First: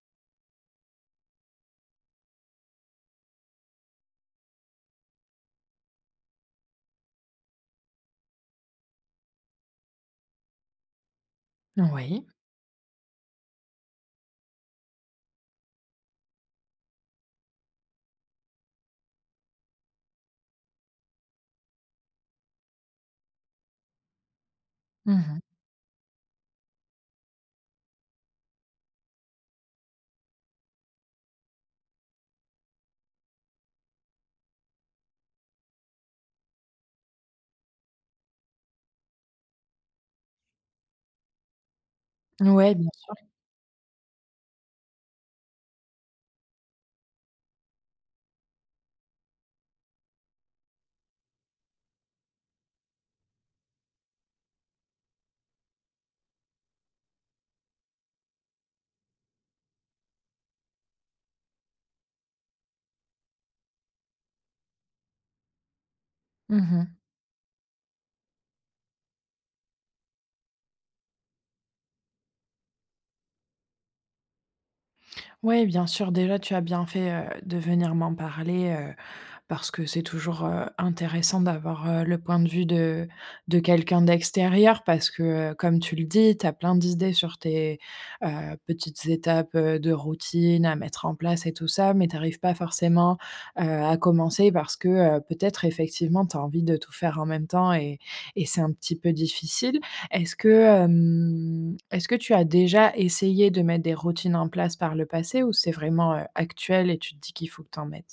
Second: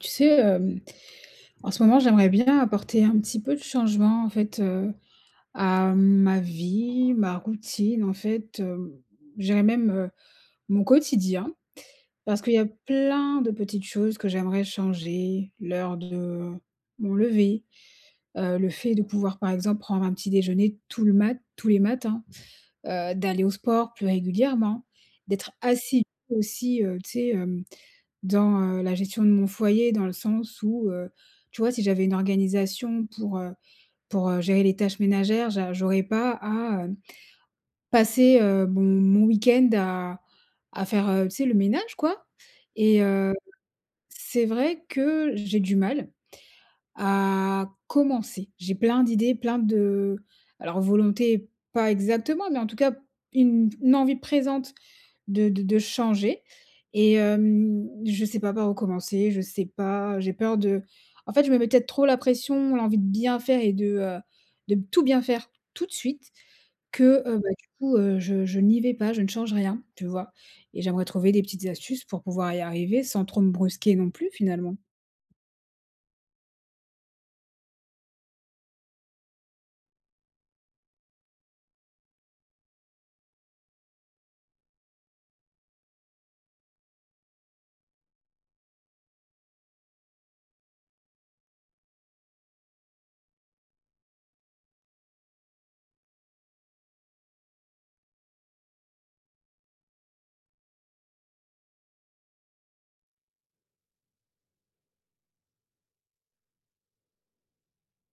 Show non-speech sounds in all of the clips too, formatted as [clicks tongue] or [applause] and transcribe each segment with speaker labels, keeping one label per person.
Speaker 1: Tu sais, hem, en ce moment, j'aimerais bien apporter un petit peu de changement en fait, heu, à ma vie, ma routine, en fait, hem, je dirais même, heu, mon quotidien.
Speaker 2: Oui.
Speaker 1: Parce qu'il y a plein de petites choses que j'aimerais changer, l'heure de mon lever, heu, le fait de pouvoir, par exemple, prendre un petit déjeuner tout le mat tous les matins. Heu, d'aller au sport plus régulièrement,
Speaker 2: Mmh mh.
Speaker 1: d'être assidue aussi, heu, tu sais, hem, dans, heu, la gestion de mon foyer dans le sens où, heu, tu vois si j'avais une organisation pour, heu pour, heu, gérer les tâches ménagères, je j'aurais pas à, heu, passer, heu, mon mon week end à à faire, heu, tu sais le ménage quoi
Speaker 2: Ouais, bien
Speaker 1: et
Speaker 2: sûr.
Speaker 1: heu, c'est vrai que j'ai du mal, à commencer. J'ai plein d'idées, plein de heu, alors volonté pas exactement, mais en tout cas, une une envie présente de de de changer et hem, je sais pas par où commencer, je sais pas, j'ai peur de en fait, je mets peut-être trop la pression, l'envie de bien faire et de, heu, de tout bien faire tout de suite,
Speaker 2: Mmh mh.
Speaker 1: que, heu, bah, du coup, heu, je je n'y vais pas, je ne change rien, tu vois? Et j'aimerais trouver des petites astuces pour pouvoir y arriver sans trop me brusquer non plus, finalement.
Speaker 2: Ouais, bien sûr, déjà tu as bien fait, heu, de venir m'en parler, heu, parce que c'est toujours, heu, intéressant d'avoir, heu, le point de vue de de quelqu'un d'extérieur parce que, heu, comme tu le dis, tu as plein d'idées sur tes, heu, petites étapes, heu, de routine à mettre en place et tout ça, mais tu arrives pas forcément, heu, à commencer parce que, heu, peut-être effectivement tu as envie de tout faire en même temps et et c'est un petit peu difficile. Est-ce que hem est-ce que tu as déjà essayé de mettre des routines en place par le passé ou c'est vraiment, heu, actuel et tu te dis qu'il faut que tu en mettes?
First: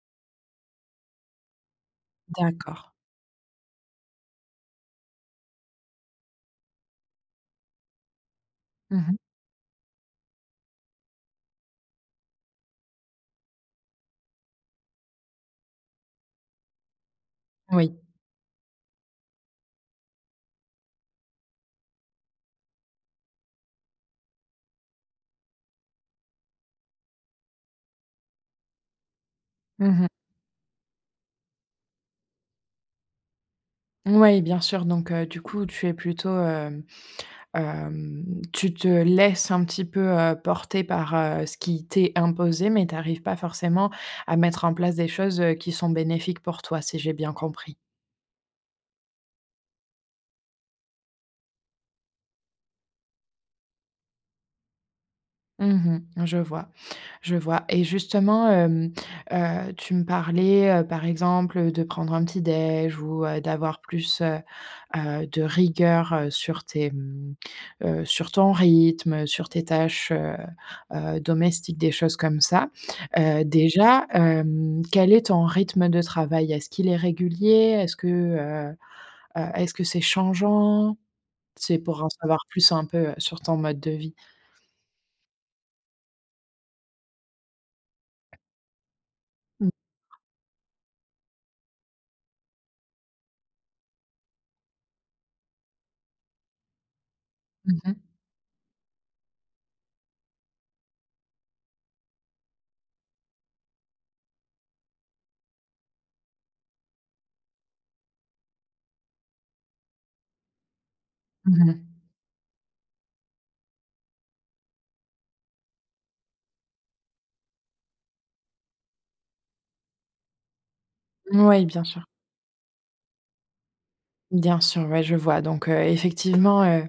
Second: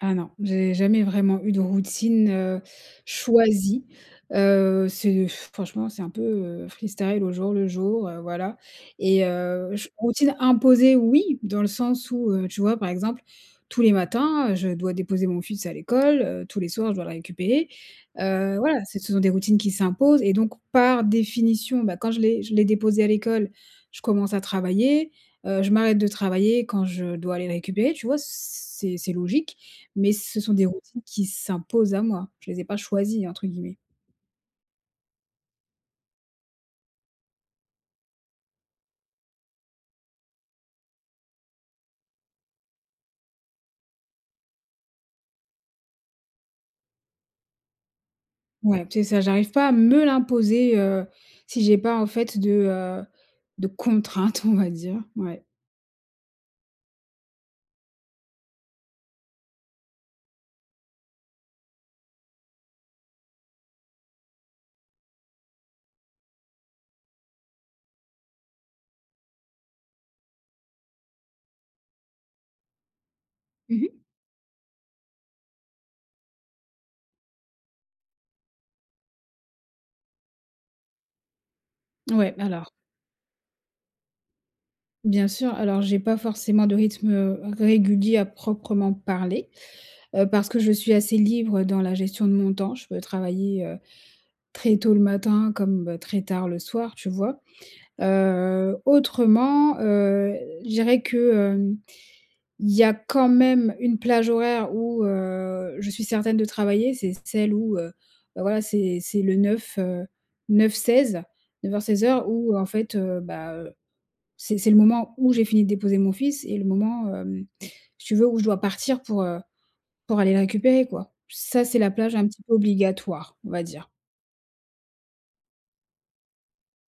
Speaker 1: Ah non. J'ai jamais vraiment eu de routine, heu,
Speaker 2: D'accord.
Speaker 1: choisie. Heu, c'est [blows air] franchement, c'est un peu, heu, freestyle au jour le jour, heu, voilà
Speaker 2: Mmh mh.
Speaker 1: et heu, j routine imposée oui, dans le sens où, heu, tu vois, par exemple, tous les matins, heu, je dois déposer mon fils à l'école, heu, tous les soirs je dois le récupérer.
Speaker 2: Oui.
Speaker 1: Heu, voilà, ce sont des routines qui s'imposent et donc par définition, bah quand je l'ai je l'ai déposé à l'école, je commence à travailler. Heu, je m'arrête de travailler quand je dois aller le récupérer, tu vois? C c'est c'est logique
Speaker 2: Mmh mh.
Speaker 1: mais ce sont des routines qui s'imposent à moi. Je les ai pas «choisies» entre guillemets.
Speaker 2: Ouais, bien sûr, donc heu, du coup tu es plutôt, hem hem, tu te laisses un petit peu, heu, porter par, heu, ce qui t'est imposé, mais tu arrives pas forcément à mettre en place des choses, heu, qui sont bénéfiques pour toi, si j'ai bien compris.
Speaker 1: Ouais, c'est ça, j'arrive pas à me l'imposer, heu, si j'ai pas en fait de, heu, de contraintes, on va dire, ouais.
Speaker 2: Mmh mh. Je vois. Je vois et justement, hem, heu, tu me parlais, heu, par exemple, heu, de prendre un petit déj ou, heu, d'avoir, heu, plus, heu, heu, de rigueur, heu, sur tes, mmh, heu, sur ton rythme, sur tes tâches, heu, heu, domestiques, des choses comme ça. Heu,
Speaker 1: Mmh mh.
Speaker 2: déjà hem, quel est ton rythme de travail? Est-ce qu'il est régulier? Est-ce que, heu, heu, est-ce que c'est changeant? C'est pour en
Speaker 1: Ouais,
Speaker 2: savoir
Speaker 1: alors
Speaker 2: plus un peu, heu, sur ton mode de vie.
Speaker 1: Bien sûr, alors j'ai pas forcément de rythme, heu, régulier à proprement parler,
Speaker 2: Mmh.
Speaker 1: heu, parce que je suis assez libre dans la gestion de mon temps. Je peux travailler heu, très tôt le matin, comme très tard le soir tu vois?
Speaker 2: Mmh mh.
Speaker 1: Heu, autrement, heu, je dirais que, heu, il y a quand même une plage horaire où, heu, je suis certaine de travailler, c'est celle où, heu, bah, voilà, c'est c'est le 9, heu, 9-16,
Speaker 2: Mmh
Speaker 1: neuf
Speaker 2: mh.
Speaker 1: heures-seize heures ou en fait, heu, bah, heu, c'est c'est le moment où j'ai fini de déposer mon fils et le moment, hem, si tu veux où je dois partir pour, heu, pour aller le récupérer quoi. Ça
Speaker 2: Moui,
Speaker 1: c'est
Speaker 2: bien
Speaker 1: la
Speaker 2: sûr.
Speaker 1: plage un petit peu obligatoire on va dire.
Speaker 2: Bien sûr, ouais, je vois donc, heu, effectivement, heu,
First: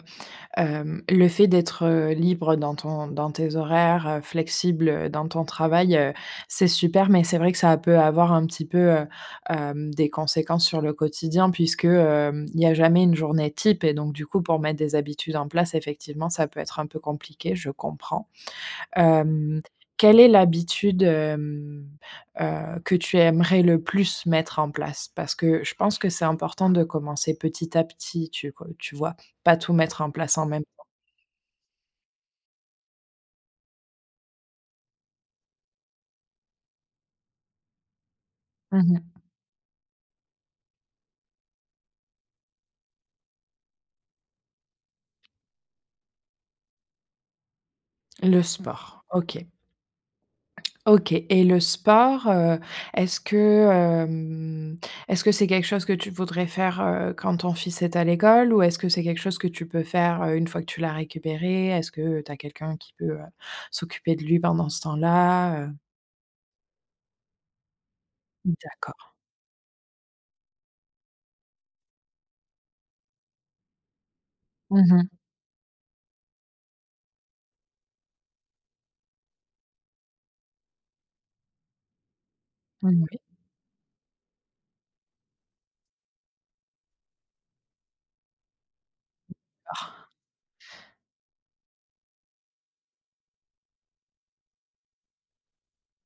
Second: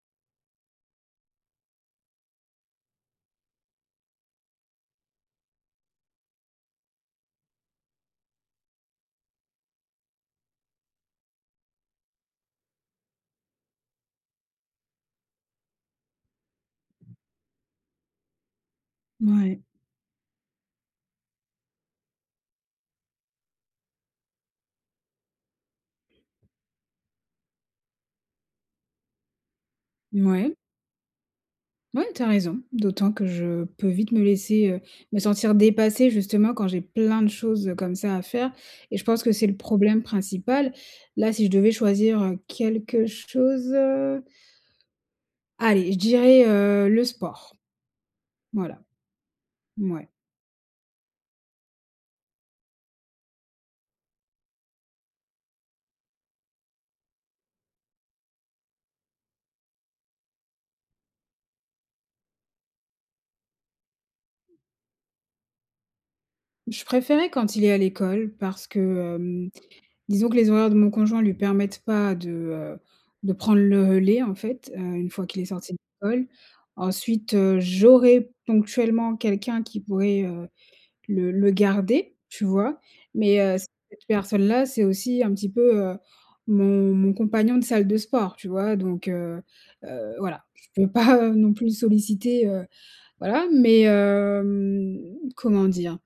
Speaker 2: hem le fait d'être libre dans ton dans tes horaires, heu, flexible, heu, dans ton travail, heu, c'est super. Mais c'est vrai que ça peut avoir un petit peu, heu, hem, des conséquences sur le quotidien puisque, hem, il y a jamais une journée type et donc du coup, pour mettre des habitudes en place, effectivement, ça peut être un peu compliqué, je comprends.
Speaker 1: Ouais.
Speaker 2: Hem, quelle est l'habitude hem, heu, que tu aimerais le plus mettre en place? Parce que je pense que c'est important de commencer petit à petit, tu, heu, tu vois, pas tout mettre en place en
Speaker 1: Mouais.
Speaker 2: même temps.
Speaker 1: Ouais, tu as raison, d'autant que je peux vite me laisser, heu, me sentir dépassée justement quand j'ai plein de choses, heu, comme ça à faire
Speaker 2: Mmh
Speaker 1: et je
Speaker 2: mh.
Speaker 1: pense que c'est le problème principal. Là, si je devais choisir, heu, quelque chose, heu allez, je dirais, heu, le sport.
Speaker 2: Le
Speaker 1: Voilà.
Speaker 2: sport. OK.
Speaker 1: Mouais.
Speaker 2: OK et le sport, heu, est-ce que, hem, est-ce que c'est quelque chose que tu voudrais faire, heu, quand ton fils est à l'école ou est-ce que c'est quelque chose que tu peux faire, heu, une fois que tu l'as récupéré? Est-ce que tu as quelqu'un qui peut, heu, s'occuper de lui pendant ce temps-là, heu?
Speaker 1: Je préférais quand il est à l'école parce
Speaker 2: D'accord.
Speaker 1: que hem, disons que les horaires de mon conjoint lui permettent pas de, heu, de prendre le relais, en fait,
Speaker 2: Mmh
Speaker 1: heu,
Speaker 2: mh.
Speaker 1: une fois qu'il est sorti de l'école. Ensuite, heu, j'aurais ponctuellement quelqu'un qui pourrait, heu, le le garder, tu vois?
Speaker 2: Mmh, mouais.
Speaker 1: Mais heu, cette personne-là, c'est aussi un petit peu, heu, mon mon compagnon de salle de sport, tu vois? Donc heu
Speaker 2: D'accord.
Speaker 1: heu, voilà, je peux pas, heu, non plus le solliciter, heu, voilà, mais hem, comment dire?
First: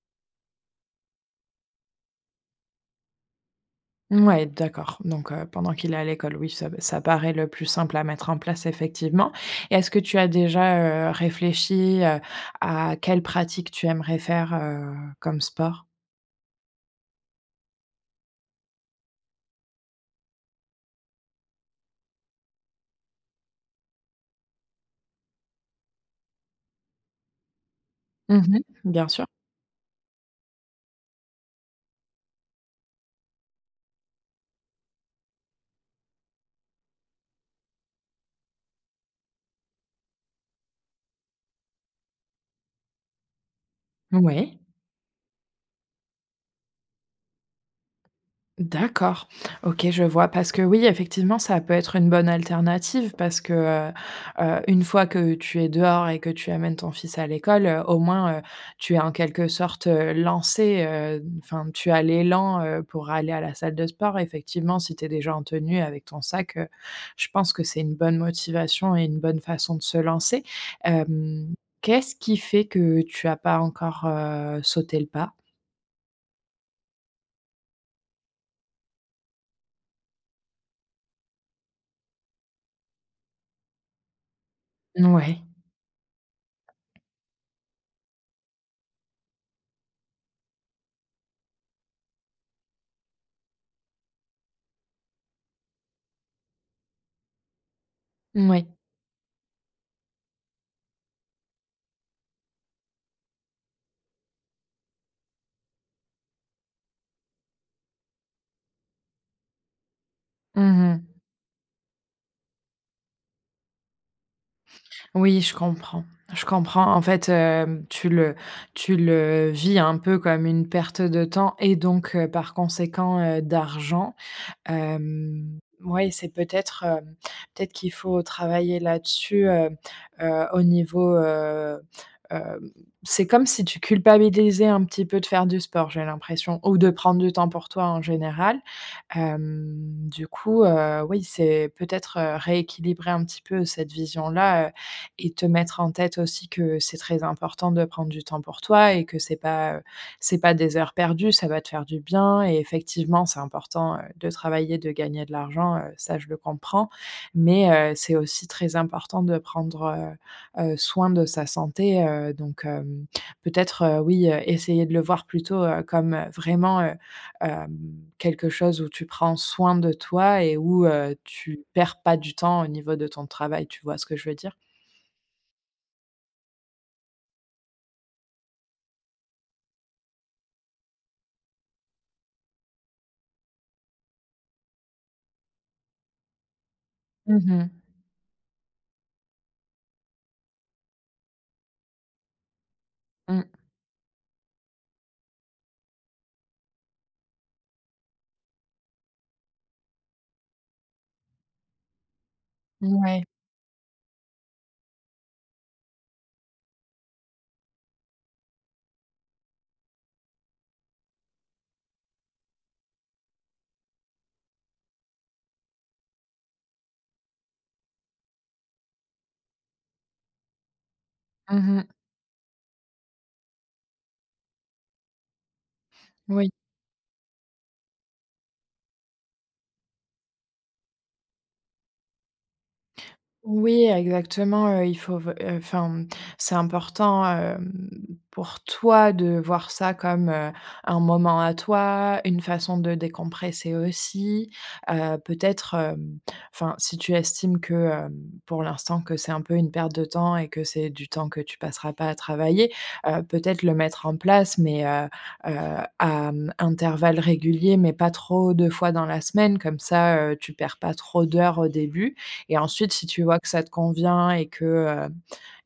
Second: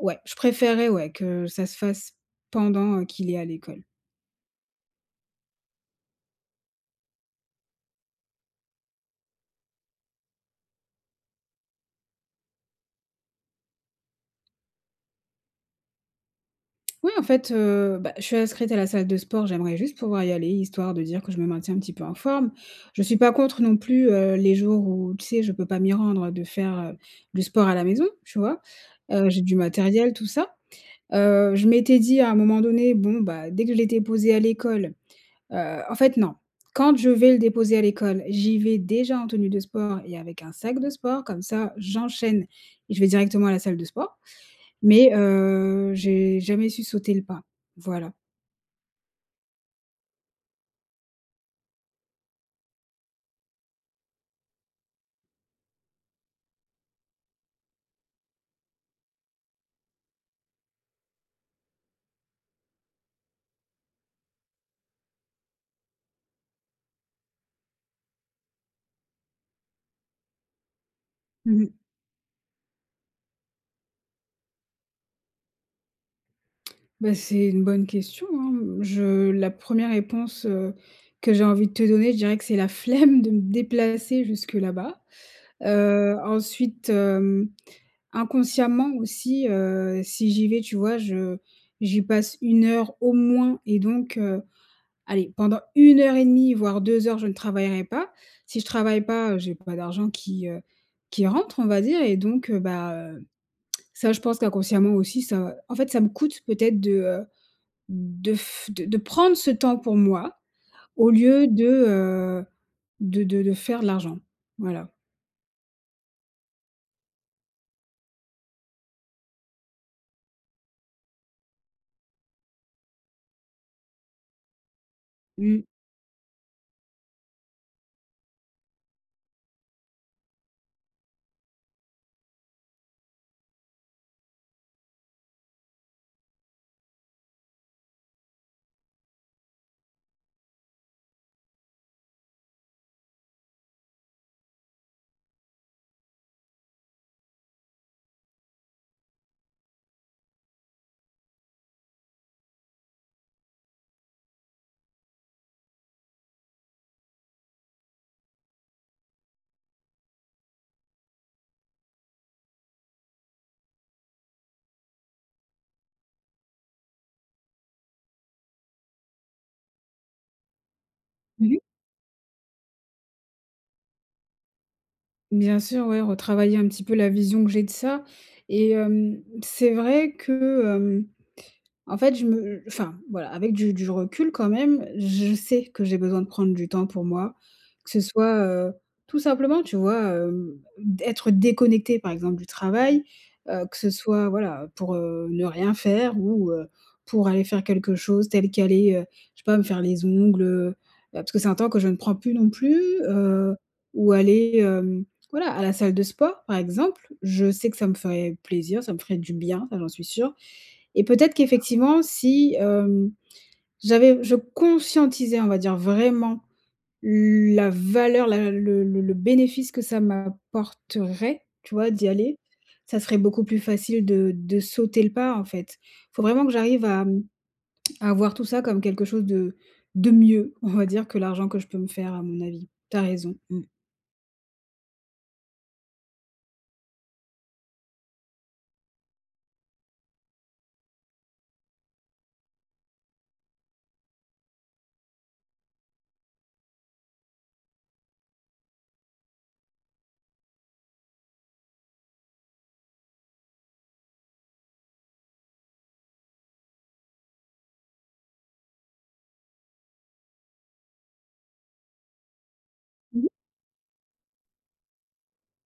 Speaker 1: Ouais, je préférerais, ouais, que ça se fasse pendant qu'il est à l'école.
Speaker 2: Mouais, d'accord. Donc heu, pendant qu'il est à l'école, oui ça p ça paraît le plus simple à mettre en place, effectivement. Et est-ce que tu as déjà, heu, réfléchi, heu, à quelle pratique tu aimerais faire, heu, comme sport?
Speaker 1: Ouais, en fait, heu, bah, je suis inscrite à la salle de sport. J'aimerais juste pouvoir y aller, histoire de dire que je me maintiens un petit peu en forme. Je suis pas contre non plus, heu, les jours où, tu sais? Je peux pas m'y rendre, heu, de faire, heu, du sport à la maison, tu
Speaker 2: Mmh
Speaker 1: vois?
Speaker 2: mh. Bien sûr.
Speaker 1: Heu, j'ai du matériel, tout ça, heu, je m'étais dit à un moment donné: «Bon, bah, dès que je l'ai déposé à l'école», heu, en fait, non, quand je vais le déposer à l'école, j'y vais déjà en tenue de sport et avec un sac de sport comme ça, j'enchaîne et je vais directement à la salle de sport
Speaker 2: Ouais.
Speaker 1: mais heu, j'ai jamais su sauter le pas, voilà.
Speaker 2: D'accord. OK, je vois parce que, oui, effectivement, ça peut être une bonne alternative parce que, heu heu, une fois que tu es dehors et que tu amènes ton fils à l'école, heu, au moins, heu, tu es en quelque sorte, heu, lancée, heu, enfin tu as l'élan, heu, pour aller à la salle de sport effectivement si tu es déjà en tenue, avec ton sac, heu, je pense que c'est une bonne motivation et une bonne façon de se lancer, hem,
Speaker 1: Mmh mh.
Speaker 2: qu'est-ce qui fait que tu as pas encore, heu, sauté le pas?
Speaker 1: Bah, c'est une bonne question, hein, mmh. Je la 1re réponse, heu, que j'ai envie de te donner, je dirais que c'est la flemme de me déplacer jusque là-bas,
Speaker 2: N ouais.
Speaker 1: heu, ensuite, hem, inconsciemment aussi, heu, si j'y vais, tu vois? Je j'y passe 1 heure au moins et donc heu, allez pendant 1 heure et 1/2 voire 2 heures, je ne travaillerai pas, si je
Speaker 2: Moui.
Speaker 1: travaille pas, heu, j'ai pas d'argent qui, heu, qui rentre, on va dire et donc, heu, bah, hem, [clicks tongue] ça, je pense qu'inconsciemment aussi ça en fait, ça me coûte peut-être de, heu, de f de de prendre ce temps pour moi
Speaker 2: Mmh
Speaker 1: au
Speaker 2: mh.
Speaker 1: lieu de, heu, de de de faire de l'argent. Voilà.
Speaker 2: Oui, je comprends je comprends. En fait, hem, tu le tu le vis un peu comme une perte de temps et donc heu, par conséquent, heu, d'argent, hem,
Speaker 1: Mmh.
Speaker 2: mouais, c'est peut-être, heu, peut-être qu'il faut travailler là-dessus, heu heu, au niveau, heu, hem, c'est comme si tu culpabilisais un petit peu de faire du sport, j'ai l'impression ou de prendre du temps pour toi, en général. Hem, du coup, heu, oui, c'est peut-être, heu, rééquilibrer un petit peu cette vision-là, heu et te mettre en tête aussi que c'est très important de prendre du temps pour toi et que c'est pas, heu, c'est pas des heures perdues, ça va te faire du bien et effectivement c'est important, heu, de travailler, de gagner de l'argent, heu, ça, je le comprends mais, heu, c'est aussi très important de prendre, heu heu, soin de sa santé, heu, donc hem, peut-être, heu, oui, heu, essayer de le voir plutôt, heu, comme, heu, vraiment, heu, hem, quelque chose où tu prends soin de toi et où, heu,
Speaker 1: Mmh mh.
Speaker 2: tu perds pas du temps au niveau de ton travail, tu vois ce que je veux dire?
Speaker 1: Bien sûr, ouais, retravailler un petit peu la vision que j'ai de ça et hem, c'est vrai que, hem, en fait, je me heu, enfin, voilà, avec du du recul quand même, je sais que j'ai besoin de prendre du temps pour moi
Speaker 2: Mmh mh.
Speaker 1: que ce soit, heu, tout simplement, tu vois? Hem, d'être déconnectée, par exemple du travail,
Speaker 2: Mmh.
Speaker 1: heu, que ce soit, voilà, pour, heu, ne rien faire ou, heu, pour aller faire quelque chose tel qu'aller, heu, je sais pas, me faire les ongles, heu, bah, parce que c'est un temps que je ne prends plus non plus,
Speaker 2: Mouais.
Speaker 1: heu, ou aller, hem, voilà, à la salle de sport par exemple. Je sais que ça me ferait plaisir, ça me ferait du bien, ça j'en suis sûre et peut-être qu'effectivement si hem, j'avais je conscientisais, on va dire vraiment la valeur, la le le le le bénéfice que ça m'apporterait, tu
Speaker 2: Mmh mh.
Speaker 1: vois? D'y aller, ça serait beaucoup plus facile de de sauter le pas, en fait. Il faut vraiment
Speaker 2: Oui.
Speaker 1: que j'arrive à, mmh, [clicks tongue] à voir tout ça comme quelque chose de de mieux, on va dire que l'argent que je peux me faire, à mon avis. Tu as raison. Mmh.
Speaker 2: Oui, exactement, heu, il faut f heu, enfin, mmh. C'est important, hem, pour toi de voir ça comme, heu, un moment à toi, une façon de décompresser aussi, heu, peut-être, hem, enfin, si tu estimes que, hem, pour l'instant que c'est un peu une perte de temps et que c'est du temps que tu passeras pas à travailler, heu, peut-être le mettre en place mais heu heu à mmh, intervalle régulier, mais pas trop de fois dans la semaine, comme ça, heu, tu perds pas trop d'heures au début et ensuite si tu
Speaker 1: Mmh mh.
Speaker 2: vois que ça te convient et que, heu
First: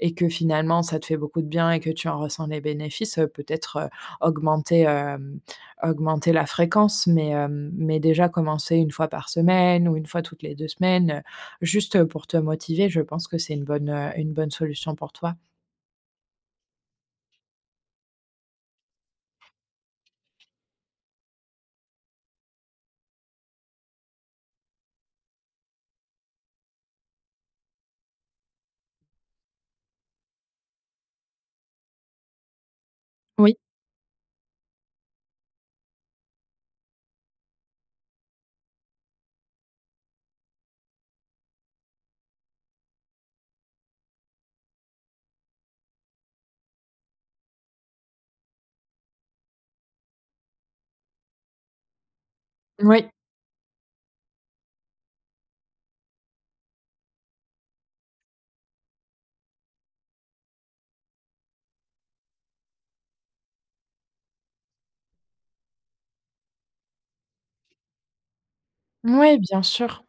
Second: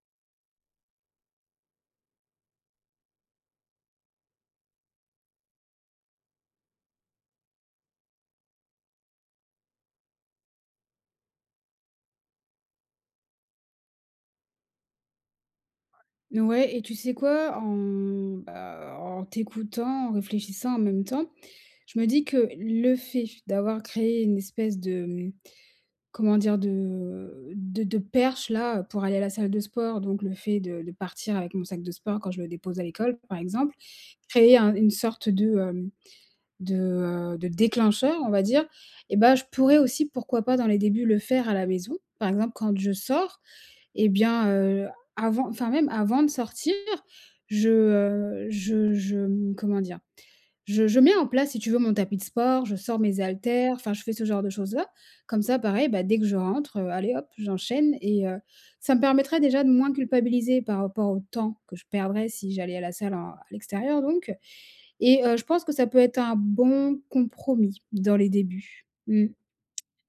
Speaker 2: et que finalement, ça te fait beaucoup de bien et que tu en ressens des bénéfices, heu, peut-être, heu, augmenter, hem, augmenter la fréquence mais hem, mais déjà commencer 1 fois par semaine ou 1 fois toutes les 2 semaines, heu, juste, heu, pour te motiver, je pense que c'est une bonne, heu, une bonne solution pour toi.
Speaker 1: Ouais et tu sais quoi en, mmh, bah, en t'écoutant en réfléchissant en même temps je me dis que le fait d'avoir créé une espèce de comment dire de, heu, de de perche là pour aller à la salle de sport donc le fait de de partir avec mon sac de sport quand je le dépose à l'école, par
Speaker 2: Oui.
Speaker 1: exemple, créer un une sorte de hem de, heu, de déclencheur on va dire et bah, je pourrais aussi pourquoi pas dans les débuts le faire à la maison, par exemple, quand je sors et bien, heu, avant enfin même avant de sortir je, heu, je je m comment dire? Je je mets en place si tu veux mon tapis de sport je sors
Speaker 2: Oui.
Speaker 1: mes haltères enfin je fais ce genre de choses là comme ça pareil, bah, dès que je rentre, heu, allez hop j'enchaîne et heu, ça me permettrait déjà de moins culpabiliser par rapport au temps que je perdrais si j'allais à la salle en à l'extérieur donc et heu, je pense que ça peut être un bon compromis dans les débuts. Mmh.
Speaker 2: Ouais bien sûr,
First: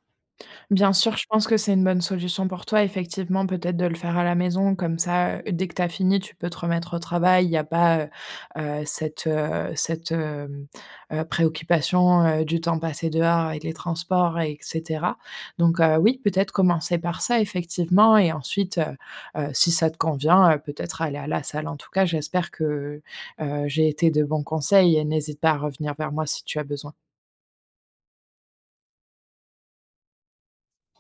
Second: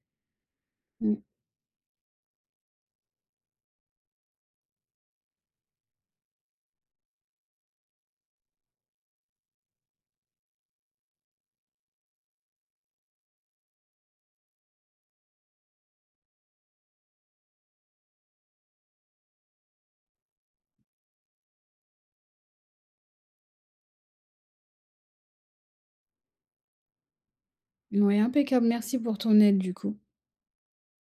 Speaker 2: bien sûr,
Speaker 1: Mmh.
Speaker 2: je pense que c'est une bonne solution pour toi effectivement peut-être de le faire à la maison comme ça, heu, dès que tu as fini, tu peux te remettre au travail, il y a pas, heu heu, cette, heu, cette, hem, heu, préoccupation, heu, du temps passé dehors avec les transports et cetera. Donc heu oui, peut-être commencer par ça effectivement et ensuite, heu, si ça te convient, heu, peut-être aller à la salle en tout cas, j'espère que, heu, j'ai été de bon conseil et n'hésite pas à revenir vers moi, si tu as besoin.
Speaker 1: Ouais impeccable merci pour ton aide du coup.